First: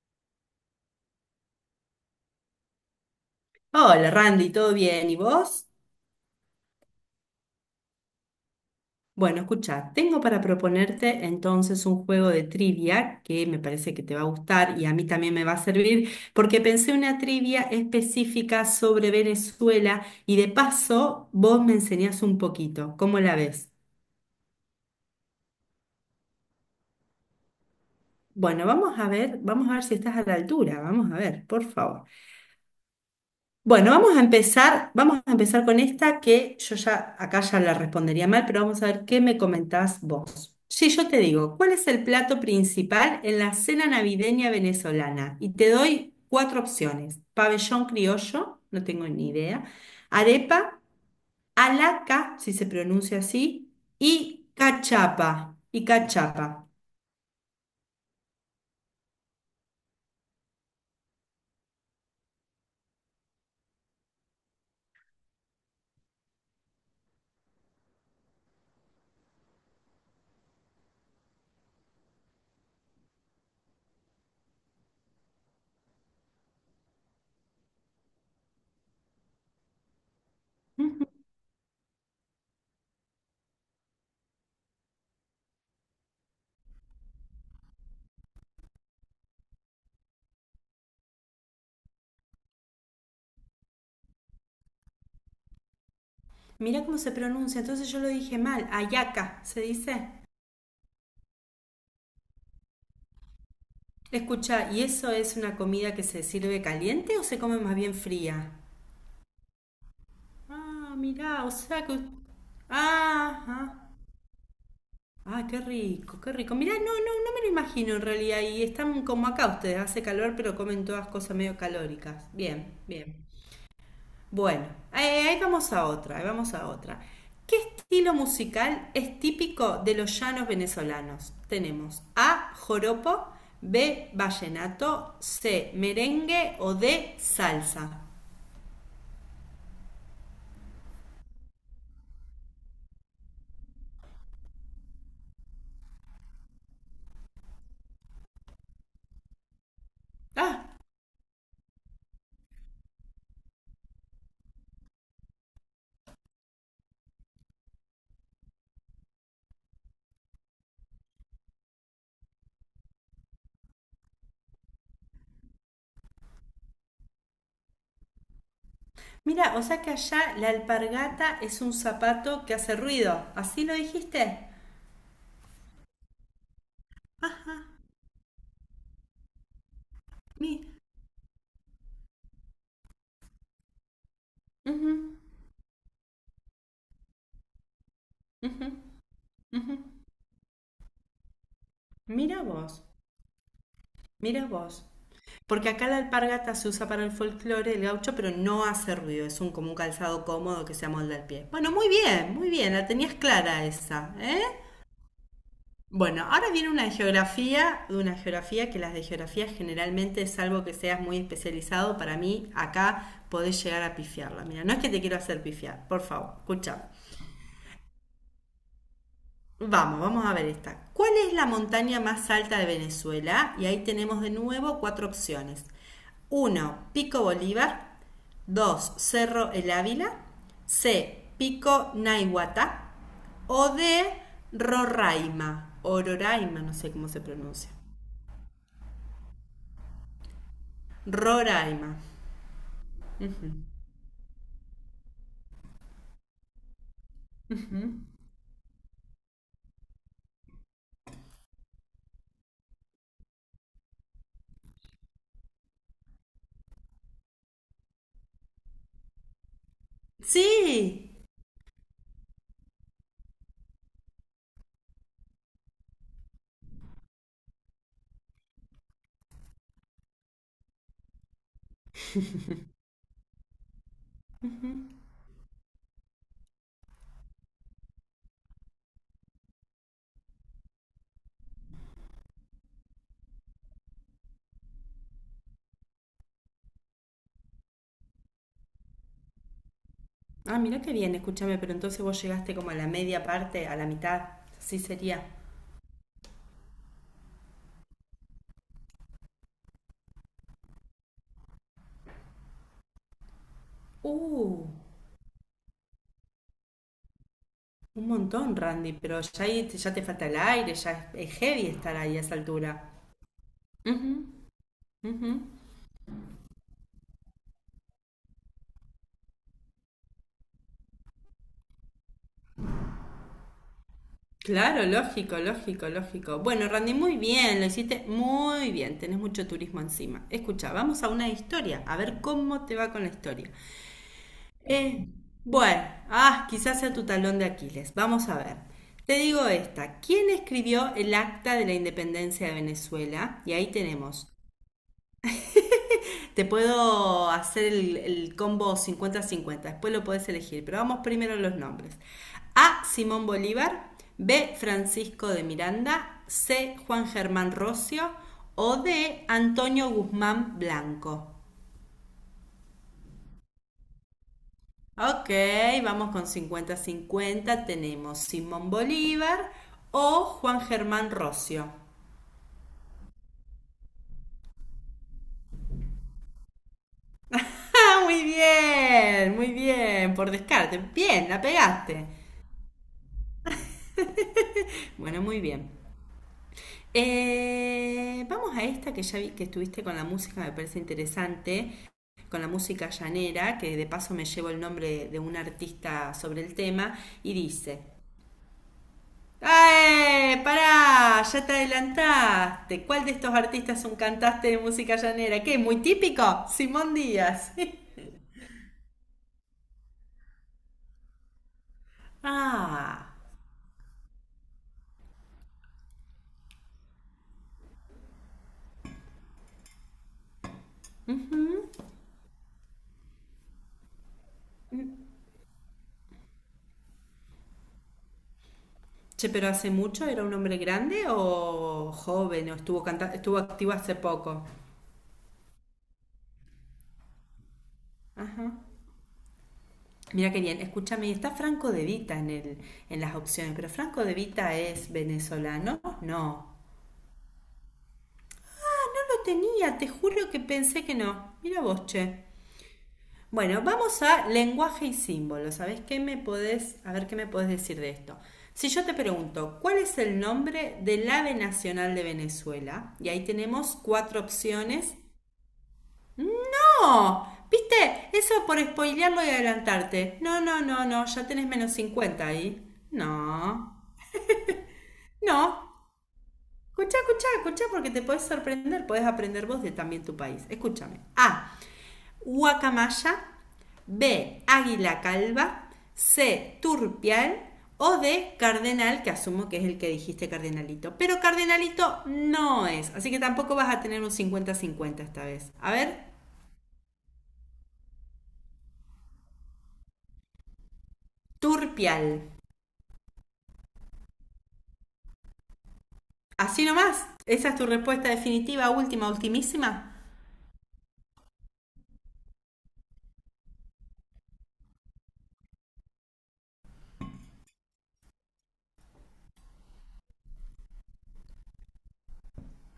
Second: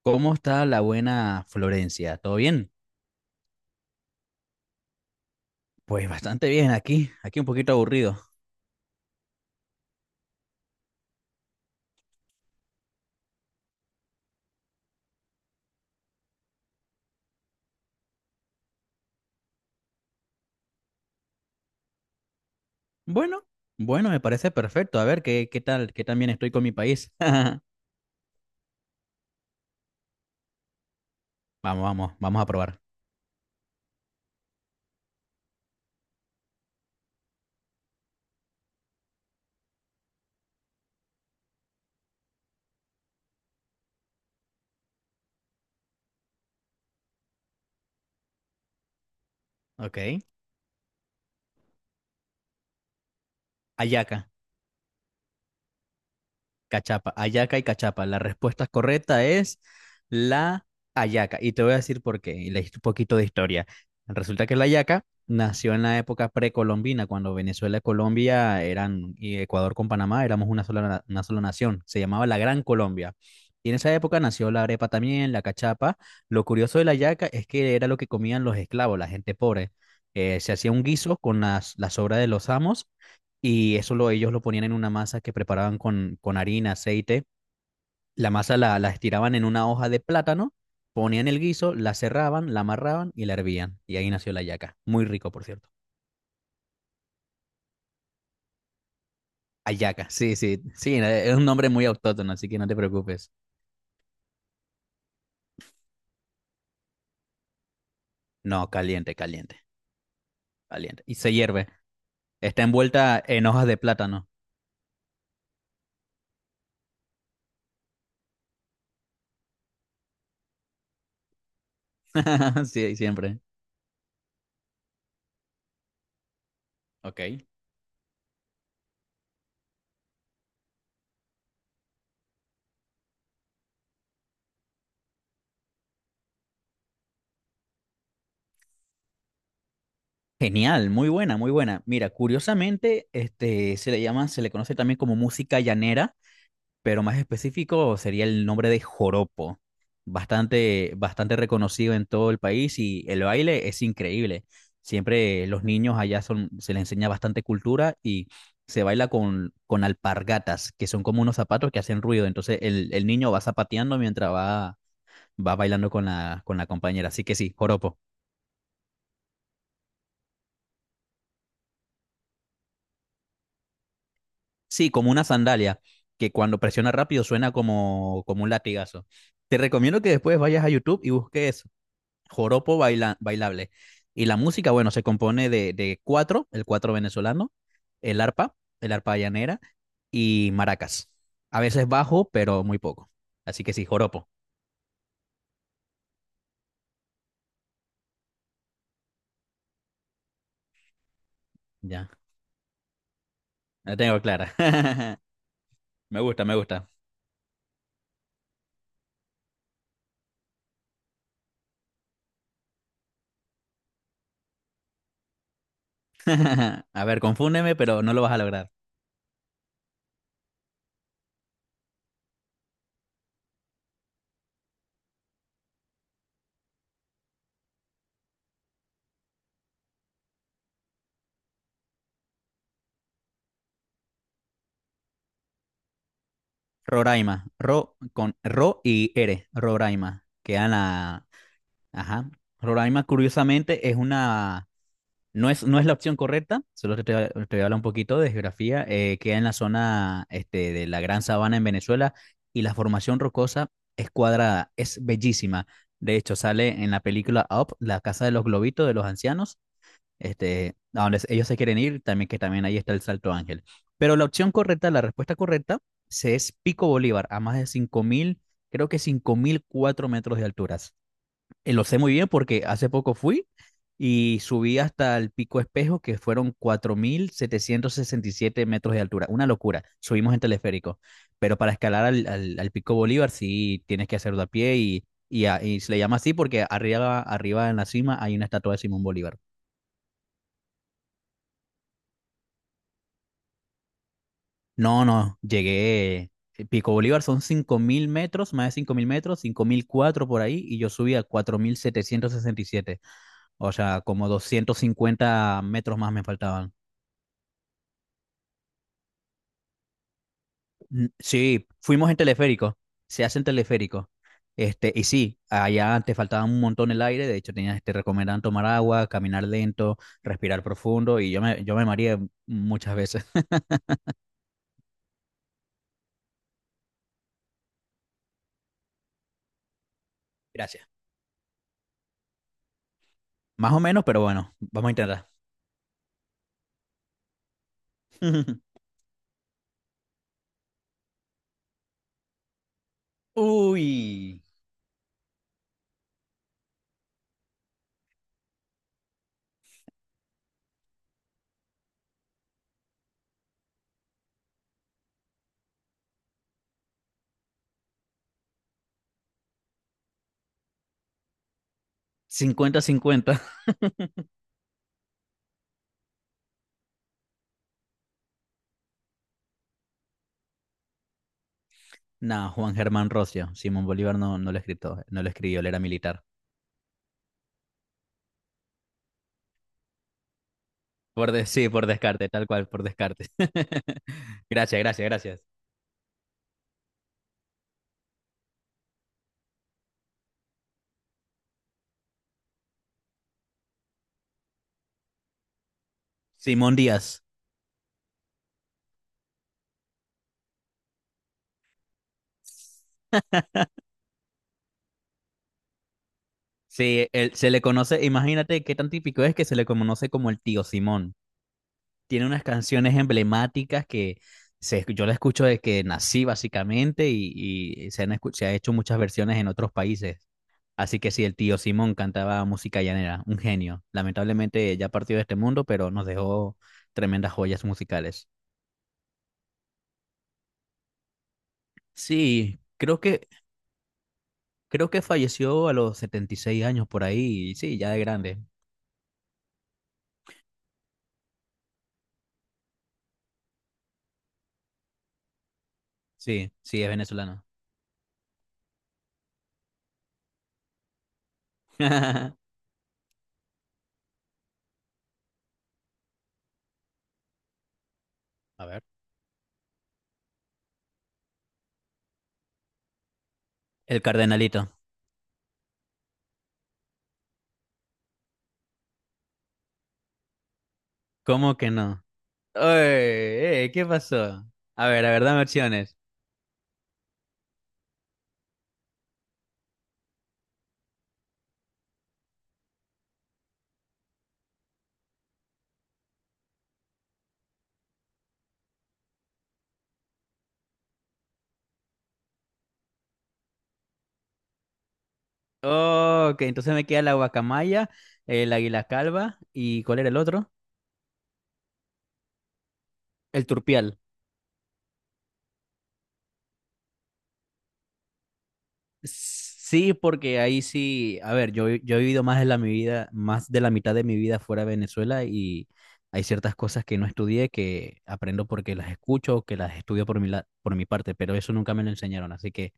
¿Cómo está la buena Florencia? ¿Todo bien? Hola Randy, ¿todo bien? ¿Y vos? Pues bastante bien aquí, un poquito aburrido. Bueno, escucha, tengo para proponerte entonces un juego de trivia que me parece que te va a gustar y a mí también me va a servir porque pensé una trivia específica sobre Venezuela y de paso vos me enseñás un poquito. ¿Cómo la Bueno, ves? bueno, me parece perfecto. A ver, ¿Qué tan bien estoy con mi país? Bueno, vamos a ver si estás a la altura, vamos a ver, por Vamos, favor. vamos, vamos a probar. Bueno, vamos a empezar con esta que yo ya acá ya la respondería mal, pero vamos a ver qué me comentás vos. Sí, yo te digo, ¿cuál es el plato principal en la cena navideña venezolana? Y te doy cuatro opciones: pabellón criollo, no tengo ni idea, Ok. arepa, alaca, si se pronuncia así, Ayaca. y cachapa, y cachapa. Cachapa, Ayaca y Cachapa. La respuesta correcta es la Ayaca. Y te voy a decir por qué. Y leíste un poquito de historia. Resulta que la Ayaca nació en la época precolombina, cuando Venezuela y Colombia eran, y Ecuador con Panamá éramos una sola, una sola nación. Se llamaba la Gran Colombia. Y en esa época nació la arepa también, la cachapa. Lo curioso de la yaca es que era lo que comían los esclavos, la gente pobre. Se hacía un guiso con las sobras de los amos, y ellos lo ponían en una masa que preparaban con harina, aceite. La masa la estiraban en una hoja de plátano, ponían el guiso, la cerraban, la amarraban y la hervían. Y ahí nació la hallaca. Muy rico, por cierto. Mirá cómo se pronuncia, entonces yo lo dije mal, ayaca, ¿se Hallaca, dice? sí, sí, sí, es un nombre muy autóctono, así que no te preocupes. Escucha, ¿y eso es una comida que se sirve caliente o se come más bien fría? No, caliente, caliente, Ah, caliente. Y se mirá, o hierve. sea que... Está envuelta Ah, en hojas de ah, plátano. ah, qué rico, qué rico. Mirá, no, no, no me lo imagino en realidad. Y están como acá ustedes, hace calor, pero comen todas cosas medio calóricas. Bien, Sí, bien. siempre. Bueno, ahí vamos a otra, ahí vamos a otra. Ok. ¿Qué estilo musical es típico de los llanos venezolanos? Tenemos A, joropo, B, vallenato, C, merengue o D, salsa. Genial, muy buena, muy buena. Mira, curiosamente, se le conoce también como música llanera, pero más específico sería el nombre de joropo, Ah, bastante, bastante reconocido en todo el país, y el baile es increíble. Siempre los niños allá se les enseña bastante cultura, y se baila con alpargatas, que son como unos zapatos que hacen ruido. Entonces el niño va zapateando mientras va bailando con la compañera. Así que sí, joropo. mira, o sea que allá la alpargata es un zapato que hace ruido. ¿Así lo dijiste? Sí, como una sandalia, que cuando presiona rápido suena como un latigazo. Te recomiendo que después vayas Mi- a YouTube y busques joropo bailable. Y la música, bueno, se ujú. compone de cuatro, el cuatro venezolano, el arpa, el arpa llanera y maracas. A veces bajo, Mira pero muy vos. poco. Así que sí, joropo, Mira vos. Porque acá la alpargata se usa para el folclore del gaucho, pero no hace ruido. Es un, como un calzado cómodo que se amolda al pie. Bueno, muy ya, bien, muy bien. La tenías clara la esa, tengo ¿eh? clara. Me Bueno, gusta, ahora me viene una gusta. de geografía, de una geografía que las de geografía generalmente, salvo que seas muy especializado, para mí acá podés llegar a pifiarla. Mira, no es que te quiero hacer pifiar, por favor, escucha. A ver, confúndeme, pero no lo vas a lograr. Vamos, vamos a ver esta. ¿Cuál es la montaña más alta de Venezuela? Y ahí tenemos de nuevo cuatro opciones. Uno, Pico Bolívar. 2, Cerro El Ávila. C. Pico Naiguatá. O D. Roraima. O Roraima, no sé cómo se Roraima, pronuncia. ro con ro y ere, Roraima, que Ana, Roraima. ajá. Roraima, curiosamente, es una No es, no es la opción correcta, solo te voy a hablar un poquito de geografía. Queda en la zona este, de la Gran Sabana en Venezuela, y la formación rocosa es cuadrada, es bellísima. De hecho, sale en la película Up, la casa de los globitos de los ancianos, a Sí. donde ellos se quieren ir, también que también ahí está el Salto Ángel. Pero la opción correcta, la respuesta correcta, se es Pico Bolívar, a más de 5000, creo que 5004 metros de alturas. Lo sé muy bien porque hace poco fui y subí hasta el Pico Espejo, que fueron 4767 metros de altura. Una locura. Subimos en teleférico. Pero para escalar al Pico Bolívar sí tienes que hacerlo a pie, y se le llama así porque arriba, arriba en la cima hay una estatua de Simón Bolívar. Ah, mira qué bien, escúchame, pero entonces vos llegaste como a la media parte, a la mitad. Sí No, sería. no, llegué. Pico Bolívar son 5000 metros, más de 5000 metros, 5004 por ahí, y yo subí a 4767, o sea, como Uh. 250 metros más me faltaban. Un montón, Randy, pero ya, ahí ya te falta el aire, ya es Sí, heavy estar fuimos en ahí a esa teleférico, altura. se hace en teleférico. Ujú, Y sí, ujú. allá antes faltaba un montón el aire, de hecho te recomendaban tomar agua, caminar lento, respirar profundo, y yo me mareé muchas veces. Claro, lógico, lógico, lógico. Bueno, Randy, muy bien, lo hiciste muy bien, tenés mucho turismo encima. Escucha, Gracias. vamos a una historia, a ver cómo te va con la historia. Más o menos, pero bueno, vamos a Eh, intentar. bueno, ah, quizás sea tu talón de Aquiles, vamos a ver. Te digo esta, ¿quién escribió el Acta de la Independencia de Venezuela? Y ahí tenemos. Uy, Te puedo hacer el combo 50-50. Después lo podés elegir, pero vamos primero a los nombres. A. Simón Bolívar, B. Francisco de Miranda, C. Juan Germán Rocio o D. Antonio Guzmán Blanco. 50-50. Ok, vamos con 50-50. Tenemos Simón Bolívar o Juan Germán Rocio. No, Juan Germán Rocio, Simón Bolívar no, no lo escribió, él era militar. ¡Ah, muy bien! Muy bien, por descarte. Bien, Por la de- sí, por pegaste. descarte, tal cual, por descarte. Gracias, gracias, Bueno, muy gracias. bien. Vamos a esta que ya vi que estuviste con la música, me parece interesante, con la música llanera, que de paso me llevo el nombre de un artista sobre el Simón tema, Díaz. y dice, ¡ay, ¡Pará! Ya te adelantaste. ¿Cuál de estos artistas es un cantante de música llanera? ¿Qué? ¿Muy típico? Simón Sí, se Díaz. le conoce, imagínate qué tan típico es que se le conoce como el tío Simón. Tiene unas canciones Ah. emblemáticas que yo la escucho desde que nací básicamente, y se ha hecho muchas versiones en otros países. Así que sí, el tío Simón cantaba música llanera, un genio. Lamentablemente ya partió de este mundo, pero nos dejó tremendas joyas musicales. Che, pero hace mucho, ¿era un hombre grande o joven o Sí, estuvo creo que, estuvo activo hace poco? creo que falleció a los 76 años por ahí, y sí, ya de grande. Mira qué bien, escúchame, está Franco De Vita en el, en las opciones, pero Franco De Vita es venezolano, no. Sí, sí, es venezolano. No lo tenía, te juro que pensé que no. Mira vos, che. Bueno, vamos a lenguaje y símbolos. ¿Sabés qué me podés, a ver qué me podés decir de esto? A Si ver. yo te pregunto, ¿cuál es el nombre del ave nacional de Venezuela? Y ahí tenemos El cuatro cardenalito. opciones. ¡No! ¿Viste? Eso por spoilearlo y adelantarte. No, no, no, no, ya tenés ¿Cómo que menos no? 50 ahí. Oye, No. ¿qué pasó? A ver, dame No, opciones. escucha, escucha, escucha, porque te puedes sorprender, puedes aprender vos de también tu país. Escúchame. A. Guacamaya. B. Águila calva. C. Turpial. O D. Cardenal, que asumo que es el que dijiste, Cardenalito. Pero Cardenalito no es. Así que tampoco vas a tener un 50-50 esta vez. A ver. Oh, ok, entonces me queda la guacamaya, el águila calva y ¿cuál era el otro? Turpial. El turpial. Así nomás. ¿Esa es tu respuesta definitiva, última, ultimísima? Sí, porque ahí sí, a ver, yo he vivido más de la, mi vida, más de la mitad de mi vida fuera de Venezuela, y hay ciertas cosas que no estudié que aprendo porque las escucho, o que las estudio por mi, por mi parte, pero eso nunca me lo enseñaron, así que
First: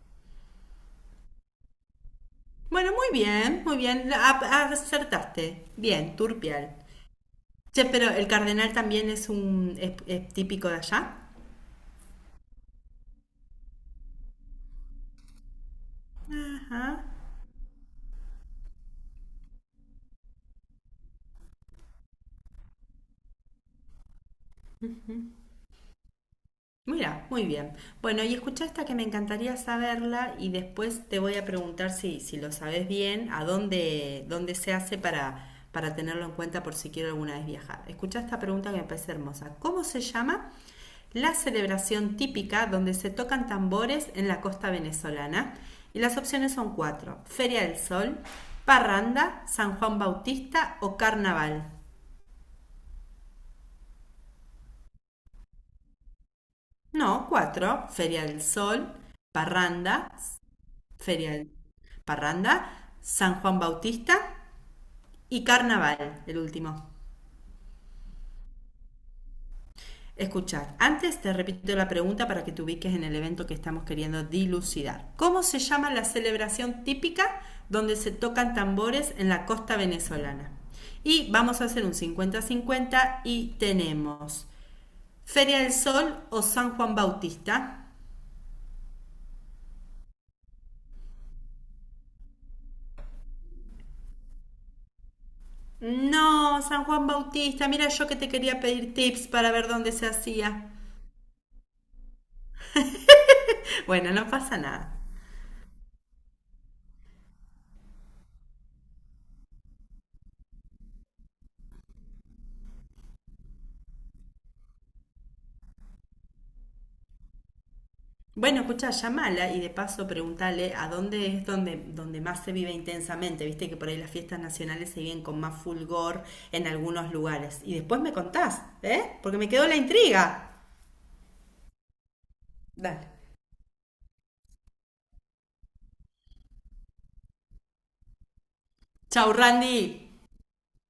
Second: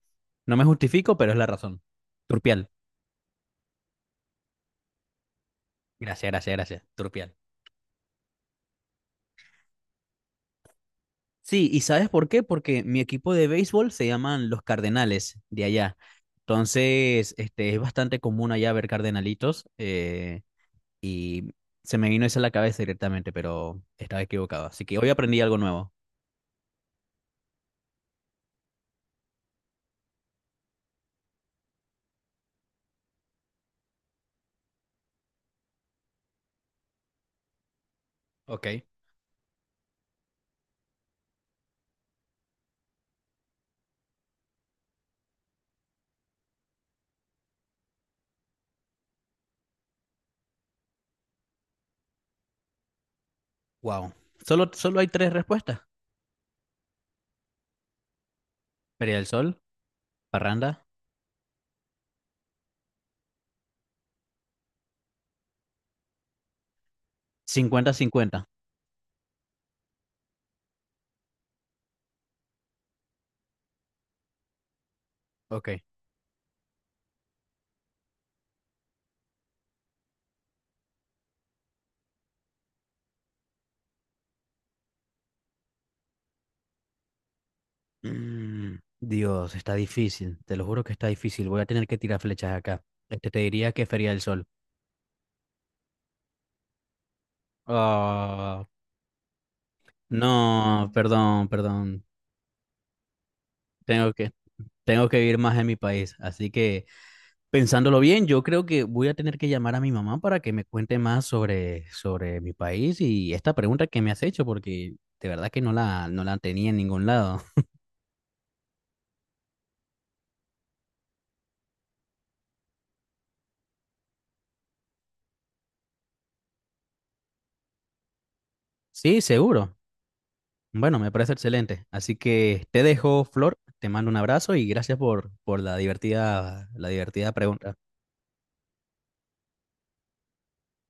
no me justifico, pero es la razón. Turpial. Bueno, muy bien, muy bien. Acertaste. Bien, Gracias, gracias, Turpial. gracias. Turpial. Che, pero el cardenal también es típico de allá. Sí, ¿y sabes por qué? Porque mi equipo de béisbol se llaman los Cardenales de allá. Ajá. Entonces, es bastante común allá ver cardenalitos, y se me vino eso a la cabeza directamente, pero estaba equivocado. Así que hoy aprendí algo nuevo. Mira, muy bien. Bueno, y escucha esta que me encantaría saberla y después te voy a preguntar si, si lo sabes bien, a dónde, dónde se hace para tenerlo en cuenta por si quiero alguna vez viajar. Escucha esta pregunta que Ok. me parece hermosa. ¿Cómo se llama la celebración típica donde se tocan tambores en la costa venezolana? Y las opciones son cuatro. Feria del Sol, Parranda, San Juan Bautista o Carnaval. Wow. Solo hay tres respuestas. No, cuatro. Feria del Sol, Feria del Sol, Parranda, Parranda, Feria del- Parranda, San Juan Bautista y Carnaval, el último. 50-50. Escuchar. Antes te repito la pregunta para que te ubiques en el evento que estamos queriendo dilucidar. ¿Cómo se Ok. llama la celebración típica donde se tocan tambores en la costa venezolana? Y vamos a hacer un 50-50 y tenemos Feria del Sol o San Juan Bautista. Mm, Dios, está difícil. Te lo juro que está difícil. Voy a tener que tirar flechas acá. Te diría que Feria del Sol. No, San Juan Bautista, mira yo que te quería Ah. pedir tips para ver dónde se hacía. No, perdón, perdón. Tengo Bueno, no que, pasa nada. tengo que vivir más en mi país. Así que, pensándolo bien, yo creo que voy a tener que llamar a mi mamá para que me cuente más sobre mi país y esta pregunta que me has hecho, porque de verdad que no la tenía en ningún lado. Bueno, escucha, llamala y de paso preguntale a dónde es donde, donde más se vive intensamente. Viste que por ahí las fiestas nacionales se viven con más fulgor en algunos lugares. Y después me contás, ¿eh? Sí, Porque me quedó seguro. la intriga. Bueno, me parece excelente. Así que te Dale. dejo, Flor, te mando un abrazo y gracias por la divertida pregunta. Chau, Randy.